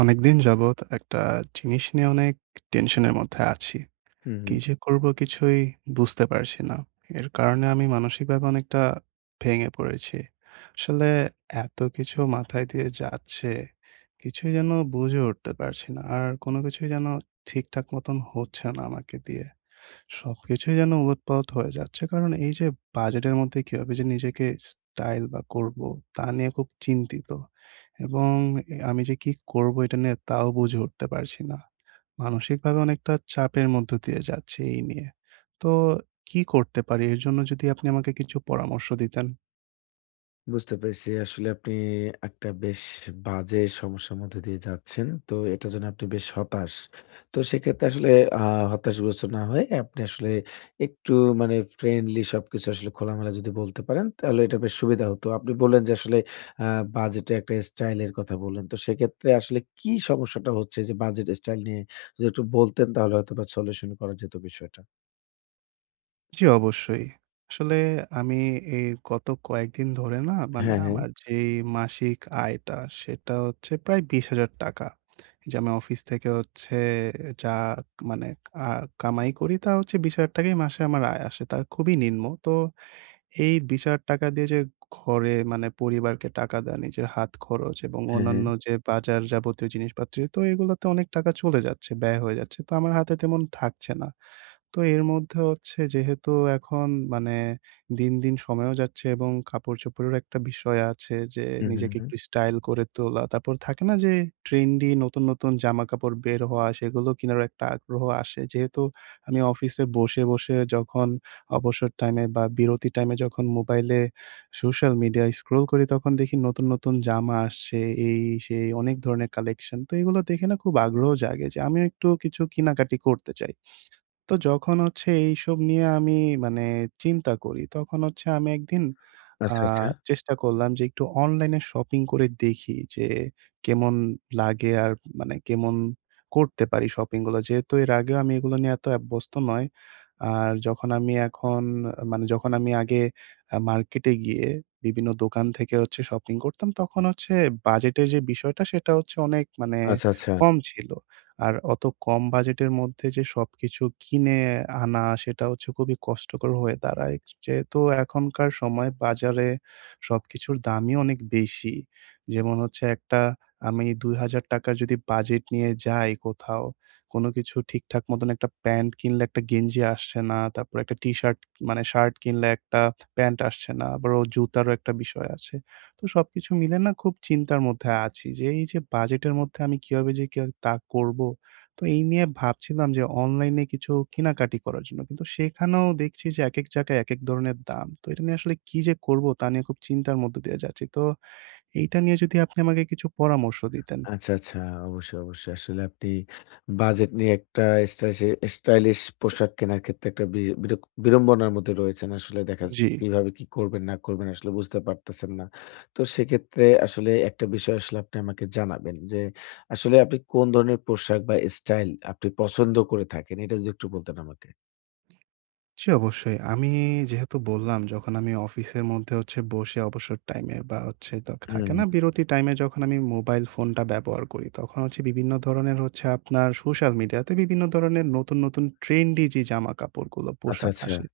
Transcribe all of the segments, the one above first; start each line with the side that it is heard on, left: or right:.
right: অনেকদিন যাবৎ একটা জিনিস নিয়ে অনেক টেনশনের মধ্যে আছি।
left: হুম,
right: কি
left: হুম।
right: যে করব কিছুই বুঝতে পারছি না। এর কারণে আমি মানসিকভাবে অনেকটা ভেঙে পড়েছি। আসলে এত কিছু মাথায় দিয়ে যাচ্ছে, কিছুই যেন বুঝে উঠতে পারছি না। আর কোনো কিছুই যেন ঠিকঠাক মতন হচ্ছে না আমাকে দিয়ে। সবকিছুই যেন উলটপালট হয়ে যাচ্ছে। কারণ এই যে বাজেটের মধ্যে কিভাবে যে নিজেকে স্টাইল বা করবো তা নিয়ে খুব চিন্তিত। এবং আমি যে কি করবো এটা নিয়ে তাও বুঝে উঠতে পারছি না। মানসিকভাবে অনেকটা চাপের মধ্য দিয়ে যাচ্ছি এই নিয়ে। তো কি করতে পারি? এর জন্য যদি আপনি আমাকে কিছু পরামর্শ দিতেন।
left: বুঝতে পেরেছি। আসলে আপনি একটা বেশ বাজে সমস্যার মধ্যে দিয়ে যাচ্ছেন। তো এটার জন্য আপনি বেশ হতাশ। তো সেক্ষেত্রে আসলে আ হতাশগ্রস্ত না হয়ে আপনি আসলে একটু মানে ফ্রেন্ডলি সবকিছু আসলে খোলামেলা যদি বলতে পারেন তাহলে এটা বেশ সুবিধা হতো। আপনি বললেন যে আসলে আ বাজেটে একটা স্টাইল এর কথা বললেন। তো সেক্ষেত্রে আসলে কি সমস্যাটা হচ্ছে যে বাজেট স্টাইল নিয়ে যদি একটু বলতেন তাহলে হয়তোবা সলিউশন করা যেত বিষয়টা।
right: জি, অবশ্যই। আসলে আমি এই গত কয়েকদিন ধরে না
left: হ্যাঁ, হ্যাঁ।
right: আমার যেই মাসিক আয়টা সেটা হচ্ছে প্রায় ৳২০,০০০। এই যে আমি অফিস থেকে হচ্ছে যা মানে আ কামাই করি তা হচ্ছে ৳২০,০০০ ই মাসে আমার আয় আসে। তা খুবই নিম্ন। তো এই ৳২০,০০০ দিয়ে যে ঘরে পরিবারকে টাকা দেওয়া, নিজের হাত খরচ এবং
left: হ্যাঁ, হ্যাঁ।
right: অন্যান্য যে বাজার যাবতীয় জিনিসপাতি তো এগুলোতে অনেক টাকা চলে যাচ্ছে, ব্যয় হয়ে যাচ্ছে। তো আমার হাতে তেমন থাকছে না। তো এর মধ্যে হচ্ছে যেহেতু এখন মানে দিন, দিন সময়ও যাচ্ছে এবং কাপড়-চোপড়েরও একটা বিষয় আছে যে
left: হুম, হুম,
right: নিজেকে
left: হুম।
right: একটু স্টাইল করে তোলা। তারপর থাকে না যে ট্রেন্ডি নতুন, নতুন জামাকাপড় বের হওয়া সেগুলো কিনারও একটা আগ্রহ আসে। যেহেতু আমি অফিসে বসে, বসে যখন অবসর টাইমে বা বিরতি টাইমে যখন মোবাইলে সোশ্যাল মিডিয়া স্ক্রল করি তখন দেখি নতুন, নতুন জামা আসছে, এই সেই অনেক ধরনের কালেকশন। তো এগুলো দেখে না খুব আগ্রহ জাগে যে আমিও একটু কিছু কেনাকাটি করতে চাই। তো যখন হচ্ছে এইসব নিয়ে আমি মানে চিন্তা করি, তখন হচ্ছে আমি একদিন আ
left: আচ্ছা, আচ্ছা।
right: চেষ্টা করলাম যে একটু অনলাইনে শপিং করে দেখি যে কেমন লাগে আর কেমন করতে পারি শপিং গুলো। যেহেতু এর আগেও আমি এগুলো নিয়ে এত অভ্যস্ত নয়। আর যখন আমি আগে মার্কেটে গিয়ে বিভিন্ন দোকান থেকে হচ্ছে শপিং করতাম, তখন হচ্ছে বাজেটের যে বিষয়টা সেটা হচ্ছে অনেক
left: আচ্ছা, আচ্ছা।
right: কম ছিল। আর অত কম বাজেটের মধ্যে যে সবকিছু কিনে আনা সেটা হচ্ছে খুবই কষ্টকর হয়ে দাঁড়ায়। যেহেতু এখনকার সময় বাজারে সবকিছুর দামই অনেক বেশি। যেমন হচ্ছে একটা আমি ৳২,০০০ র যদি বাজেট নিয়ে যাই কোথাও, কোনো কিছু ঠিকঠাক মতন একটা প্যান্ট কিনলে একটা গেঞ্জি আসছে না। তারপর একটা টি-শার্ট মানে শার্ট কিনলে একটা প্যান্ট আসছে না। আবারও জুতারও একটা বিষয় আছে। তো সবকিছু মিলে না খুব চিন্তার মধ্যে আছি যে এই যে বাজেটের মধ্যে আমি কিভাবে যে কে তা করব। তো এই নিয়ে ভাবছিলাম যে অনলাইনে কিছু কেনাকাটি করার জন্য। কিন্তু সেখানেও দেখছি যে একেক জায়গায় একেক ধরনের দাম। তো এটা নিয়ে আসলে কি যে করব তা নিয়ে খুব চিন্তার মধ্য দিয়ে যাচ্ছি। তো এইটা নিয়ে যদি আপনি আমাকে কিছু পরামর্শ দিতেন।
left: আচ্ছা, আচ্ছা। অবশ্যই, অবশ্যই। আসলে আপনি বাজেট নিয়ে একটা স্টাইসে স্টাইলিশ পোশাক কেনার ক্ষেত্রে একটা বি বিরক বিড়ম্বনার মধ্যে রয়েছেন। আসলে দেখা
right: জি।
left: যাচ্ছে কিভাবে কি করবেন না করবেন আসলে বুঝতে পারতেছেন না। তো সেক্ষেত্রে আসলে একটা বিষয় আসলে আপনি আমাকে জানাবেন যে, আসলে আপনি কোন ধরনের পোশাক বা স্টাইল আপনি পছন্দ করে থাকেন? এটা যদি একটু বলতেন আমাকে।
right: জি, অবশ্যই। আমি যেহেতু বললাম যখন আমি অফিসের মধ্যে হচ্ছে বসে অবসর টাইমে বা হচ্ছে থাকে
left: হুম,
right: না বিরতি টাইমে যখন আমি মোবাইল ফোনটা ব্যবহার করি, তখন হচ্ছে বিভিন্ন ধরনের হচ্ছে আপনার সোশ্যাল মিডিয়াতে বিভিন্ন ধরনের নতুন, নতুন ট্রেন্ডি যে জামাকাপড়গুলো,
left: আচ্ছা,
right: পোশাক
left: আচ্ছা।
right: আসে,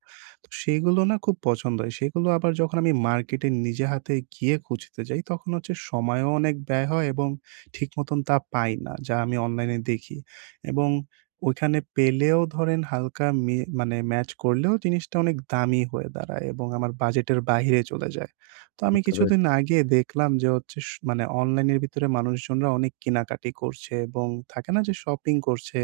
right: তো সেগুলো না খুব পছন্দ হয়। সেগুলো আবার যখন আমি মার্কেটে নিজে হাতে গিয়ে খুঁজতে যাই, তখন হচ্ছে সময়ও অনেক ব্যয় হয় এবং ঠিক মতন তা পাই না, যা আমি অনলাইনে দেখি এবং ওইখানে পেলেও ধরেন হালকা মে মানে ম্যাচ করলেও জিনিসটা অনেক দামি হয়ে দাঁড়ায় এবং আমার বাজেটের বাহিরে চলে যায়। তো আমি
left: বুঝতে
right: কিছুদিন
left: পেরেছি।
right: আগে দেখলাম যে হচ্ছে স মানে অনলাইনের ভিতরে মানুষজনরা অনেক কেনাকাটি করছে এবং থাকে না যে শপিং করছে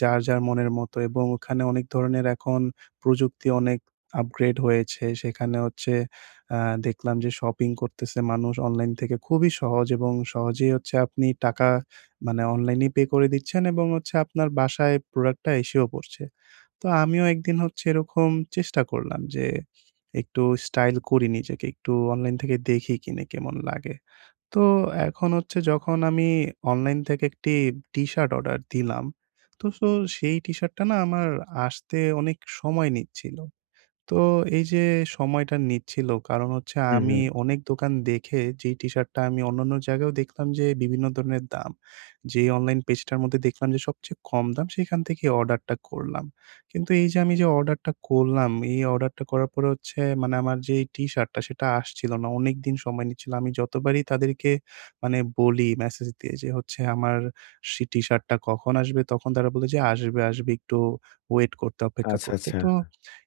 right: যার, যার মনের মতো এবং ওখানে অনেক ধরনের এখন প্রযুক্তি অনেক আপগ্রেড হয়েছে। সেখানে হচ্ছে আ দেখলাম যে শপিং করতেছে মানুষ অনলাইন থেকে খুবই সহজ এবং সহজেই হচ্ছে আপনি টাকা অনলাইনে পে করে দিচ্ছেন এবং হচ্ছে আপনার বাসায় প্রোডাক্টটা এসেও পড়ছে। তো আমিও একদিন হচ্ছে এরকম চেষ্টা করলাম যে একটু স্টাইল করি নিজেকে। একটু অনলাইন থেকে দেখি কিনে কেমন লাগে। তো এখন হচ্ছে যখন আমি অনলাইন থেকে একটি টি-শার্ট অর্ডার দিলাম। তো সো সেই টি-শার্টটা না আমার আসতে অনেক সময় নিচ্ছিল। তো এই যে সময়টা নিচ্ছিল কারণ হচ্ছে
left: হুম,
right: আমি
left: হুম।
right: অনেক দোকান দেখে যেই টি-শার্টটা আমি অন্যান্য জায়গায়ও দেখলাম যে বিভিন্ন ধরনের দাম। যেই অনলাইন পেজটার মধ্যে দেখলাম যে সবচেয়ে কম দাম সেখান থেকেই অর্ডারটা করলাম। কিন্তু এই যে আমি যে অর্ডারটা করলাম, এই অর্ডারটা করার পরে হচ্ছে আমার যেই টি-শার্টটা সেটা আসছিল না। অনেকদিন সময় নিচ্ছিল। আমি যতবারই তাদেরকে বলি মেসেজ দিয়ে যে হচ্ছে আমার সে টি-শার্টটা কখন আসবে? তখন তারা বলে যে আসবে, আসবে একটু ওয়েট করতে, অপেক্ষা
left: আচ্ছা,
right: করতে।
left: আচ্ছা।
right: তো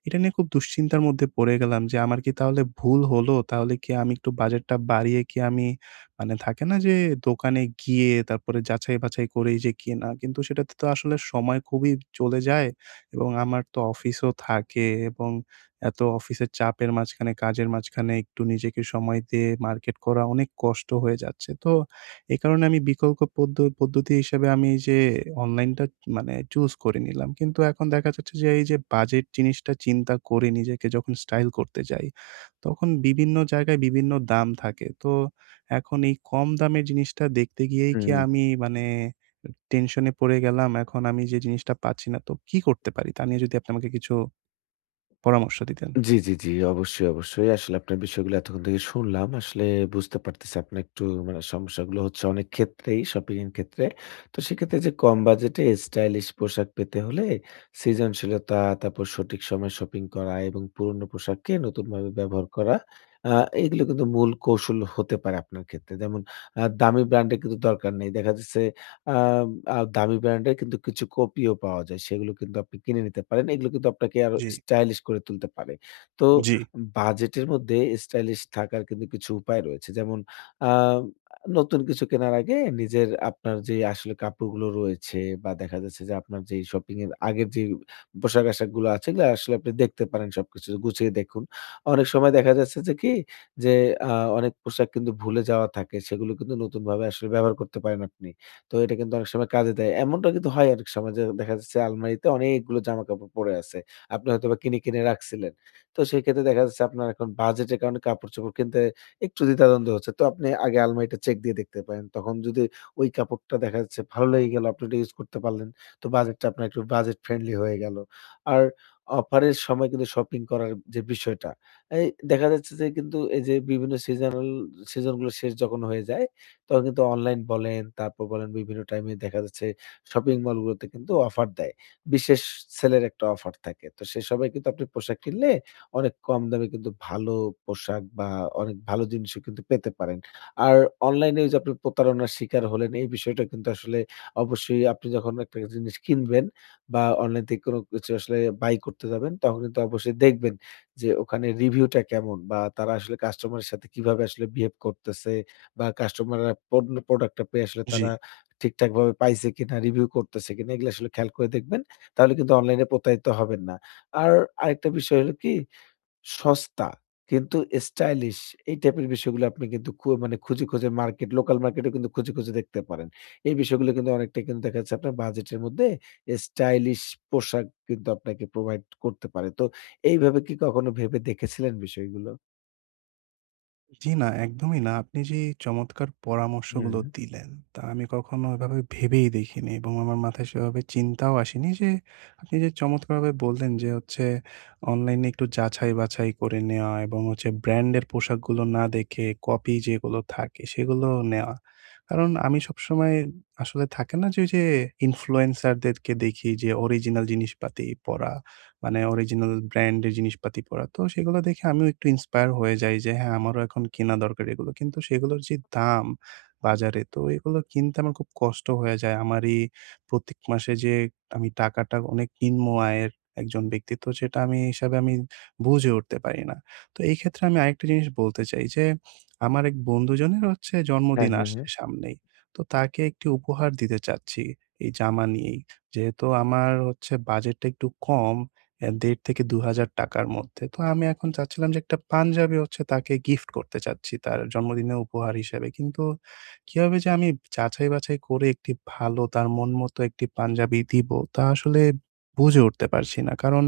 right: এটা নিয়ে খুব দুশ্চিন্তার মধ্যে পড়ে গেলাম যে আমার কি তাহলে ভুল হলো? তাহলে কি আমি একটু বাজেটটা বাড়িয়ে কি আমি থাকে না যে দোকানে গিয়ে তারপরে যাচাই-বাছাই করেই যে কেনা। কিন্তু সেটাতে তো আসলে সময় খুবই চলে যায় এবং আমার তো অফিসও থাকে এবং এত অফিসের চাপের মাঝখানে, কাজের মাঝখানে একটু নিজেকে সময় দিয়ে মার্কেট করা অনেক কষ্ট হয়ে যাচ্ছে। তো এ কারণে আমি বিকল্প পদ্ধতি হিসেবে আমি এই যে অনলাইনটা চুজ করে নিলাম। কিন্তু এখন দেখা যাচ্ছে যে এই যে বাজেট জিনিসটা চিন্তা করে নিজেকে যখন স্টাইল করতে যাই, তখন বিভিন্ন জায়গায় বিভিন্ন দাম থাকে। তো এখন এই কম দামের জিনিসটা দেখতে গিয়েই কি
left: হুম।
right: আমি টেনশনে পড়ে গেলাম। এখন আমি যে জিনিসটা পাচ্ছি না। তো কি করতে পারি? তা নিয়ে যদি আপনি আমাকে কিছু পরামর্শ দিতেন।
left: জি, জি, জি। অবশ্যই, অবশ্যই। আসলে আপনার বিষয়গুলো এতক্ষণ থেকে শুনলাম। আসলে বুঝতে পারতেছি আপনার একটু মানে সমস্যাগুলো হচ্ছে অনেক ক্ষেত্রেই শপিং এর ক্ষেত্রে। তো সেক্ষেত্রে যে কম বাজেটে স্টাইলিশ পোশাক পেতে হলে সৃজনশীলতা, তারপর সঠিক সময়ে শপিং করা এবং পুরনো পোশাককে নতুনভাবে ব্যবহার করা আ এগুলো কিন্তু মূল কৌশল হতে পারে আপনার ক্ষেত্রে। যেমন দামি ব্র্যান্ডের কিন্তু দরকার নেই। দেখা যাচ্ছে আম আ দামি ব্র্যান্ডের কিন্তু কিছু কপিও পাওয়া যায়। সেগুলো কিন্তু আপনি কিনে নিতে পারেন। এগুলো কিন্তু আপনাকে আরো
right: জি,
left: স্টাইলিশ করে তুলতে পারে। তো
right: জি,
left: বাজেটের মধ্যে স্টাইলিশ থাকার কিন্তু কিছু উপায় রয়েছে। যেমন আ নতুন কিছু কেনার আগে নিজের আপনার যে আসলে কাপড়গুলো রয়েছে বা দেখা যাচ্ছে যে আপনার যে শপিং এর আগের যে পোশাক-আশাক গুলো আছে এগুলো আসলে আপনি দেখতে পারেন সবকিছু গুছিয়ে দেখুন। অনেক সময় দেখা যাচ্ছে যে কি যে আ অনেক পোশাক কিন্তু ভুলে যাওয়া থাকে সেগুলো কিন্তু নতুনভাবে আসলে ব্যবহার করতে পারেন আপনি। তো এটা কিন্তু অনেক সময় কাজে দেয়। এমনটা কিন্তু হয় অনেক সময় যে দেখা যাচ্ছে আলমারিতে অনেকগুলো জামাকাপড় পড়ে আছে। আপনি হয়তোবা কিনে রাখছিলেন। তো সেক্ষেত্রে দেখা যাচ্ছে আপনার এখন বাজেটের কারণে কাপড়-চোপড় কিনতে একটু দ্বিধাদ্বন্দ্ব হচ্ছে। তো আপনি আগে আলমারিটা চেক দিয়ে দেখতে পারেন। তখন যদি ওই কাপড়টা দেখা যাচ্ছে ভালো লেগে গেল, আপনি ওটা ইউজ করতে পারলেন। তো বাজেটটা আপনার একটু বাজেট ফ্রেন্ডলি হয়ে গেল। আর অফারের সময় কিন্তু শপিং করার যে বিষয়টা, এই দেখা যাচ্ছে যে কিন্তু এই যে বিভিন্ন সিজনাল সিজনগুলো শেষ যখন হয়ে যায়, তখন কিন্তু অনলাইন বলেন, তারপর বলেন বিভিন্ন টাইমে দেখা যাচ্ছে শপিং মলগুলোতে কিন্তু অফার দেয়। বিশেষ সেলের একটা অফার থাকে। তো সে সময় কিন্তু আপনি পোশাক কিনলে অনেক কম দামে কিন্তু ভালো পোশাক বা অনেক ভালো জিনিসও কিন্তু পেতে পারেন। আর অনলাইনে ওই যে আপনি প্রতারণার শিকার হলেন এই বিষয়টা কিন্তু আসলে অবশ্যই আপনি যখন একটা জিনিস কিনবেন বা অনলাইন থেকে কোনো কিছু আসলে বাই করতে যাবেন তখন কিন্তু অবশ্যই দেখবেন যে ওখানে রিভিউটা কেমন বা তারা আসলে কাস্টমারের সাথে কিভাবে আসলে বিহেভ করতেছে বা কাস্টমাররা পণ্য প্রোডাক্টটা পেয়ে আসলে
right: জি।
left: তারা ঠিকঠাকভাবে পাইছে কিনা, রিভিউ করতেছে কিনা এগুলো আসলে খেয়াল করে দেখবেন। তাহলে কিন্তু অনলাইনে প্রতারিত হবেন না। আর আরেকটা বিষয় হলো কি সস্তা কিন্তু স্টাইলিশ এই টাইপের বিষয়গুলো আপনি কিন্তু খু মানে খুঁজে, খুঁজে মার্কেট লোকাল মার্কেটে কিন্তু খুঁজে, খুঁজে দেখতে পারেন। এই বিষয়গুলো কিন্তু অনেকটাই কিন্তু দেখা যাচ্ছে আপনার বাজেটের মধ্যে স্টাইলিশ পোশাক কিন্তু আপনাকে প্রোভাইড করতে পারে। তো এইভাবে কি কখনো ভেবে দেখেছিলেন বিষয়গুলো?
right: জি না, একদমই না। আপনি যে চমৎকার পরামর্শগুলো
left: হুম।
right: দিলেন, তা আমি কখনো এভাবে ভেবেই দেখিনি এবং আমার মাথায় সেভাবে চিন্তাও আসেনি যে আপনি যে চমৎকারভাবে বললেন যে হচ্ছে অনলাইনে একটু যাচাই-বাছাই করে নেওয়া এবং হচ্ছে ব্র্যান্ডের পোশাকগুলো না দেখে কপি যেগুলো থাকে সেগুলো নেওয়া। কারণ আমি সবসময় আসলে থাকে না যে ওই যে ইনফ্লুয়েন্সারদেরকে দেখি যে অরিজিনাল জিনিসপাতি পরা অরিজিনাল ব্র্যান্ডের জিনিসপাতি পরা। তো সেগুলো দেখে আমিও একটু ইন্সপায়ার হয়ে যাই যে হ্যাঁ, আমারও এখন কেনা দরকার এগুলো। কিন্তু সেগুলোর যে দাম বাজারে, তো এগুলো কিনতে আমার খুব কষ্ট হয়ে যায়। আমারই প্রত্যেক মাসে যে আমি টাকাটা অনেক নিম্ন আয়ের একজন ব্যক্তি, তো সেটা আমি হিসাবে আমি বুঝে উঠতে পারি না। তো এই ক্ষেত্রে আমি আরেকটা জিনিস বলতে চাই যে, আমার এক বন্ধুজনের হচ্ছে
left: হ্যাঁ,
right: জন্মদিন
left: হ্যাঁ, হ্যাঁ।
right: আসছে সামনেই। তো তাকে একটি উপহার দিতে চাচ্ছি এই জামা নিয়েই। যেহেতু আমার হচ্ছে বাজেটটা একটু কম ১.৫ থেকে ৳২,০০০ র মধ্যে। তো আমি এখন চাচ্ছিলাম যে একটা পাঞ্জাবি হচ্ছে তাকে গিফট করতে চাচ্ছি তার জন্মদিনে উপহার হিসেবে। কিন্তু কিভাবে যে আমি যাচাই বাছাই করে একটি ভালো তার মন মতো একটি পাঞ্জাবি দিব তা আসলে বুঝে উঠতে পারছি না। কারণ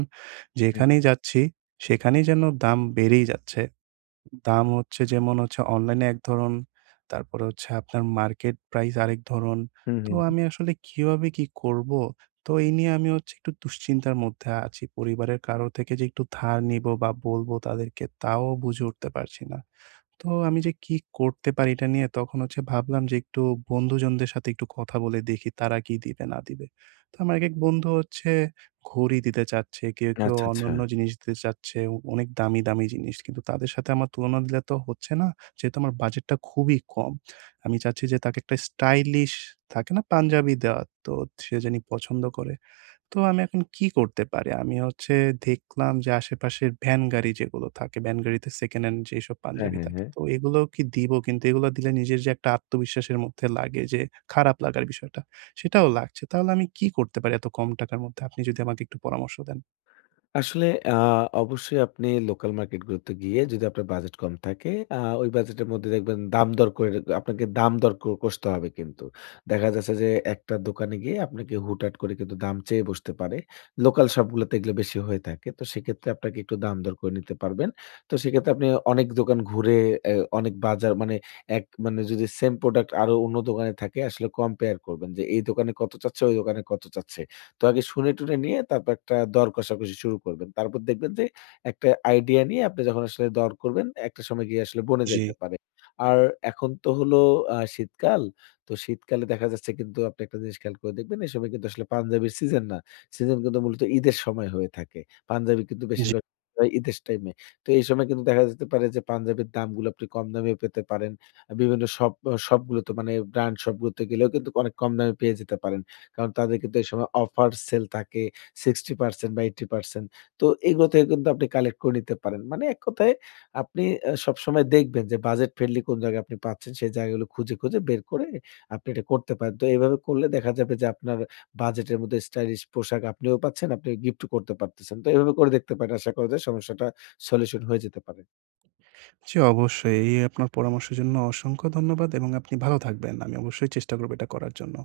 left: হুম,
right: যেখানেই যাচ্ছি সেখানেই যেন দাম বেড়েই যাচ্ছে। দাম হচ্ছে যেমন হচ্ছে অনলাইনে এক ধরন, তারপরে হচ্ছে আপনার মার্কেট প্রাইস আরেক ধরন।
left: হুম,
right: তো
left: হুম, হুম।
right: আমি আসলে কিভাবে কি করব? তো এই নিয়ে আমি হচ্ছে একটু দুশ্চিন্তার মধ্যে আছি। পরিবারের কারো থেকে যে একটু ধার নিব বা বলব তাদেরকে তাও বুঝে উঠতে পারছি না। তো আমি যে কি করতে পারি এটা নিয়ে তখন হচ্ছে ভাবলাম যে একটু বন্ধুজনদের সাথে একটু কথা বলে দেখি তারা কি দিবে না দিবে। তো আমার এক বন্ধু হচ্ছে ঘড়ি দিতে চাচ্ছে, কেউ, কেউ
left: আচ্ছা, আচ্ছা।
right: অন্যান্য জিনিস দিতে চাচ্ছে, অনেক দামি, দামি জিনিস। কিন্তু তাদের সাথে আমার তুলনা দিলে তো হচ্ছে না। যেহেতু আমার বাজেটটা খুবই কম। আমি চাচ্ছি যে তাকে একটা স্টাইলিশ থাকে না পাঞ্জাবি দেওয়া, তো সে জানি পছন্দ করে। তো আমি এখন কি করতে পারি? আমি হচ্ছে দেখলাম যে আশেপাশের ভ্যান গাড়ি যেগুলো থাকে, ভ্যান গাড়িতে সেকেন্ড হ্যান্ড যেসব
left: হ্যাঁ,
right: পাঞ্জাবি
left: হ্যাঁ,
right: থাকে।
left: হ্যাঁ।
right: তো এগুলোও কি দিব? কিন্তু এগুলো দিলে নিজের যে একটা আত্মবিশ্বাসের মধ্যে লাগে যে খারাপ লাগার বিষয়টা, সেটাও লাগছে। তাহলে আমি কি করতে পারি এত কম টাকার মধ্যে? আপনি যদি আমাকে একটু পরামর্শ দেন।
left: আসলে আ অবশ্যই আপনি লোকাল মার্কেটগুলোতে গিয়ে যদি আপনার বাজেট কম থাকে, আ ওই বাজেটের মধ্যে দেখবেন দাম দর করে আপনাকে দাম দর কষতে হবে কিন্তু। দেখা যাচ্ছে যে একটা দোকানে গিয়ে আপনাকে হুটহাট করে কিন্তু দাম চেয়ে বসতে পারে। লোকাল শপগুলোতে এগুলো বেশি হয়ে থাকে। তো সেক্ষেত্রে আপনাকে একটু দাম দর করে নিতে পারবেন। তো সেক্ষেত্রে আপনি অনেক দোকান ঘুরে এ অনেক বাজার মানে এক মানে যদি সেম প্রোডাক্ট আরো অন্য দোকানে থাকে আসলে কম্পেয়ার করবেন যে এই দোকানে কত চাচ্ছে, ওই দোকানে কত চাচ্ছে। তো আগে শুনে টুনে নিয়ে তারপর একটা দর কষাকষি শুরু করবেন। তারপর দেখবেন যে একটা আইডিয়া নিয়ে আপনি যখন আসলে দর করবেন, একটা সময় গিয়ে আসলে বনে যাইতে পারে। আর এখন তো হলো শীতকাল। তো শীতকালে দেখা যাচ্ছে কিন্তু আপনি একটা জিনিস খেয়াল করে দেখবেন, এই সময় কিন্তু আসলে পাঞ্জাবির সিজন না। সিজন কিন্তু মূলত ঈদের সময় হয়ে থাকে। পাঞ্জাবি কিন্তু
right: জি।
left: বেশিরভাগ হয় ঈদের টাইমে। তো এই সময় কিন্তু দেখা যেতে পারে যে পাঞ্জাবির দামগুলো আপনি কম দামেও পেতে পারেন। বিভিন্ন শপগুলোতে মানে ব্র্যান্ড শপগুলোতে গেলেও কিন্তু অনেক কম দামে পেয়ে যেতে পারেন। কারণ তাদের কিন্তু এই সময় অফার সেল থাকে 60% বা 80%। তো এগুলো থেকে কিন্তু আপনি কালেক্ট করে নিতে পারেন। মানে এক কথায় আপনি সবসময় দেখবেন যে বাজেট ফ্রেন্ডলি কোন জায়গায় আপনি পাচ্ছেন সেই জায়গাগুলো খুঁজে, খুঁজে বের করে আপনি এটা করতে পারেন। তো এভাবে করলে দেখা যাবে যে আপনার বাজেটের মধ্যে স্টাইলিশ পোশাক আপনিও পাচ্ছেন, আপনি গিফটও করতে পারতেছেন। তো এভাবে করে দেখতে পারেন। আশা করা যায় সমস্যাটা সলিউশন হয়ে যেতে পারে।
right: জি, অবশ্যই। এই আপনার পরামর্শের জন্য অসংখ্য ধন্যবাদ এবং আপনি ভালো থাকবেন। আমি অবশ্যই চেষ্টা করব এটা করার জন্য।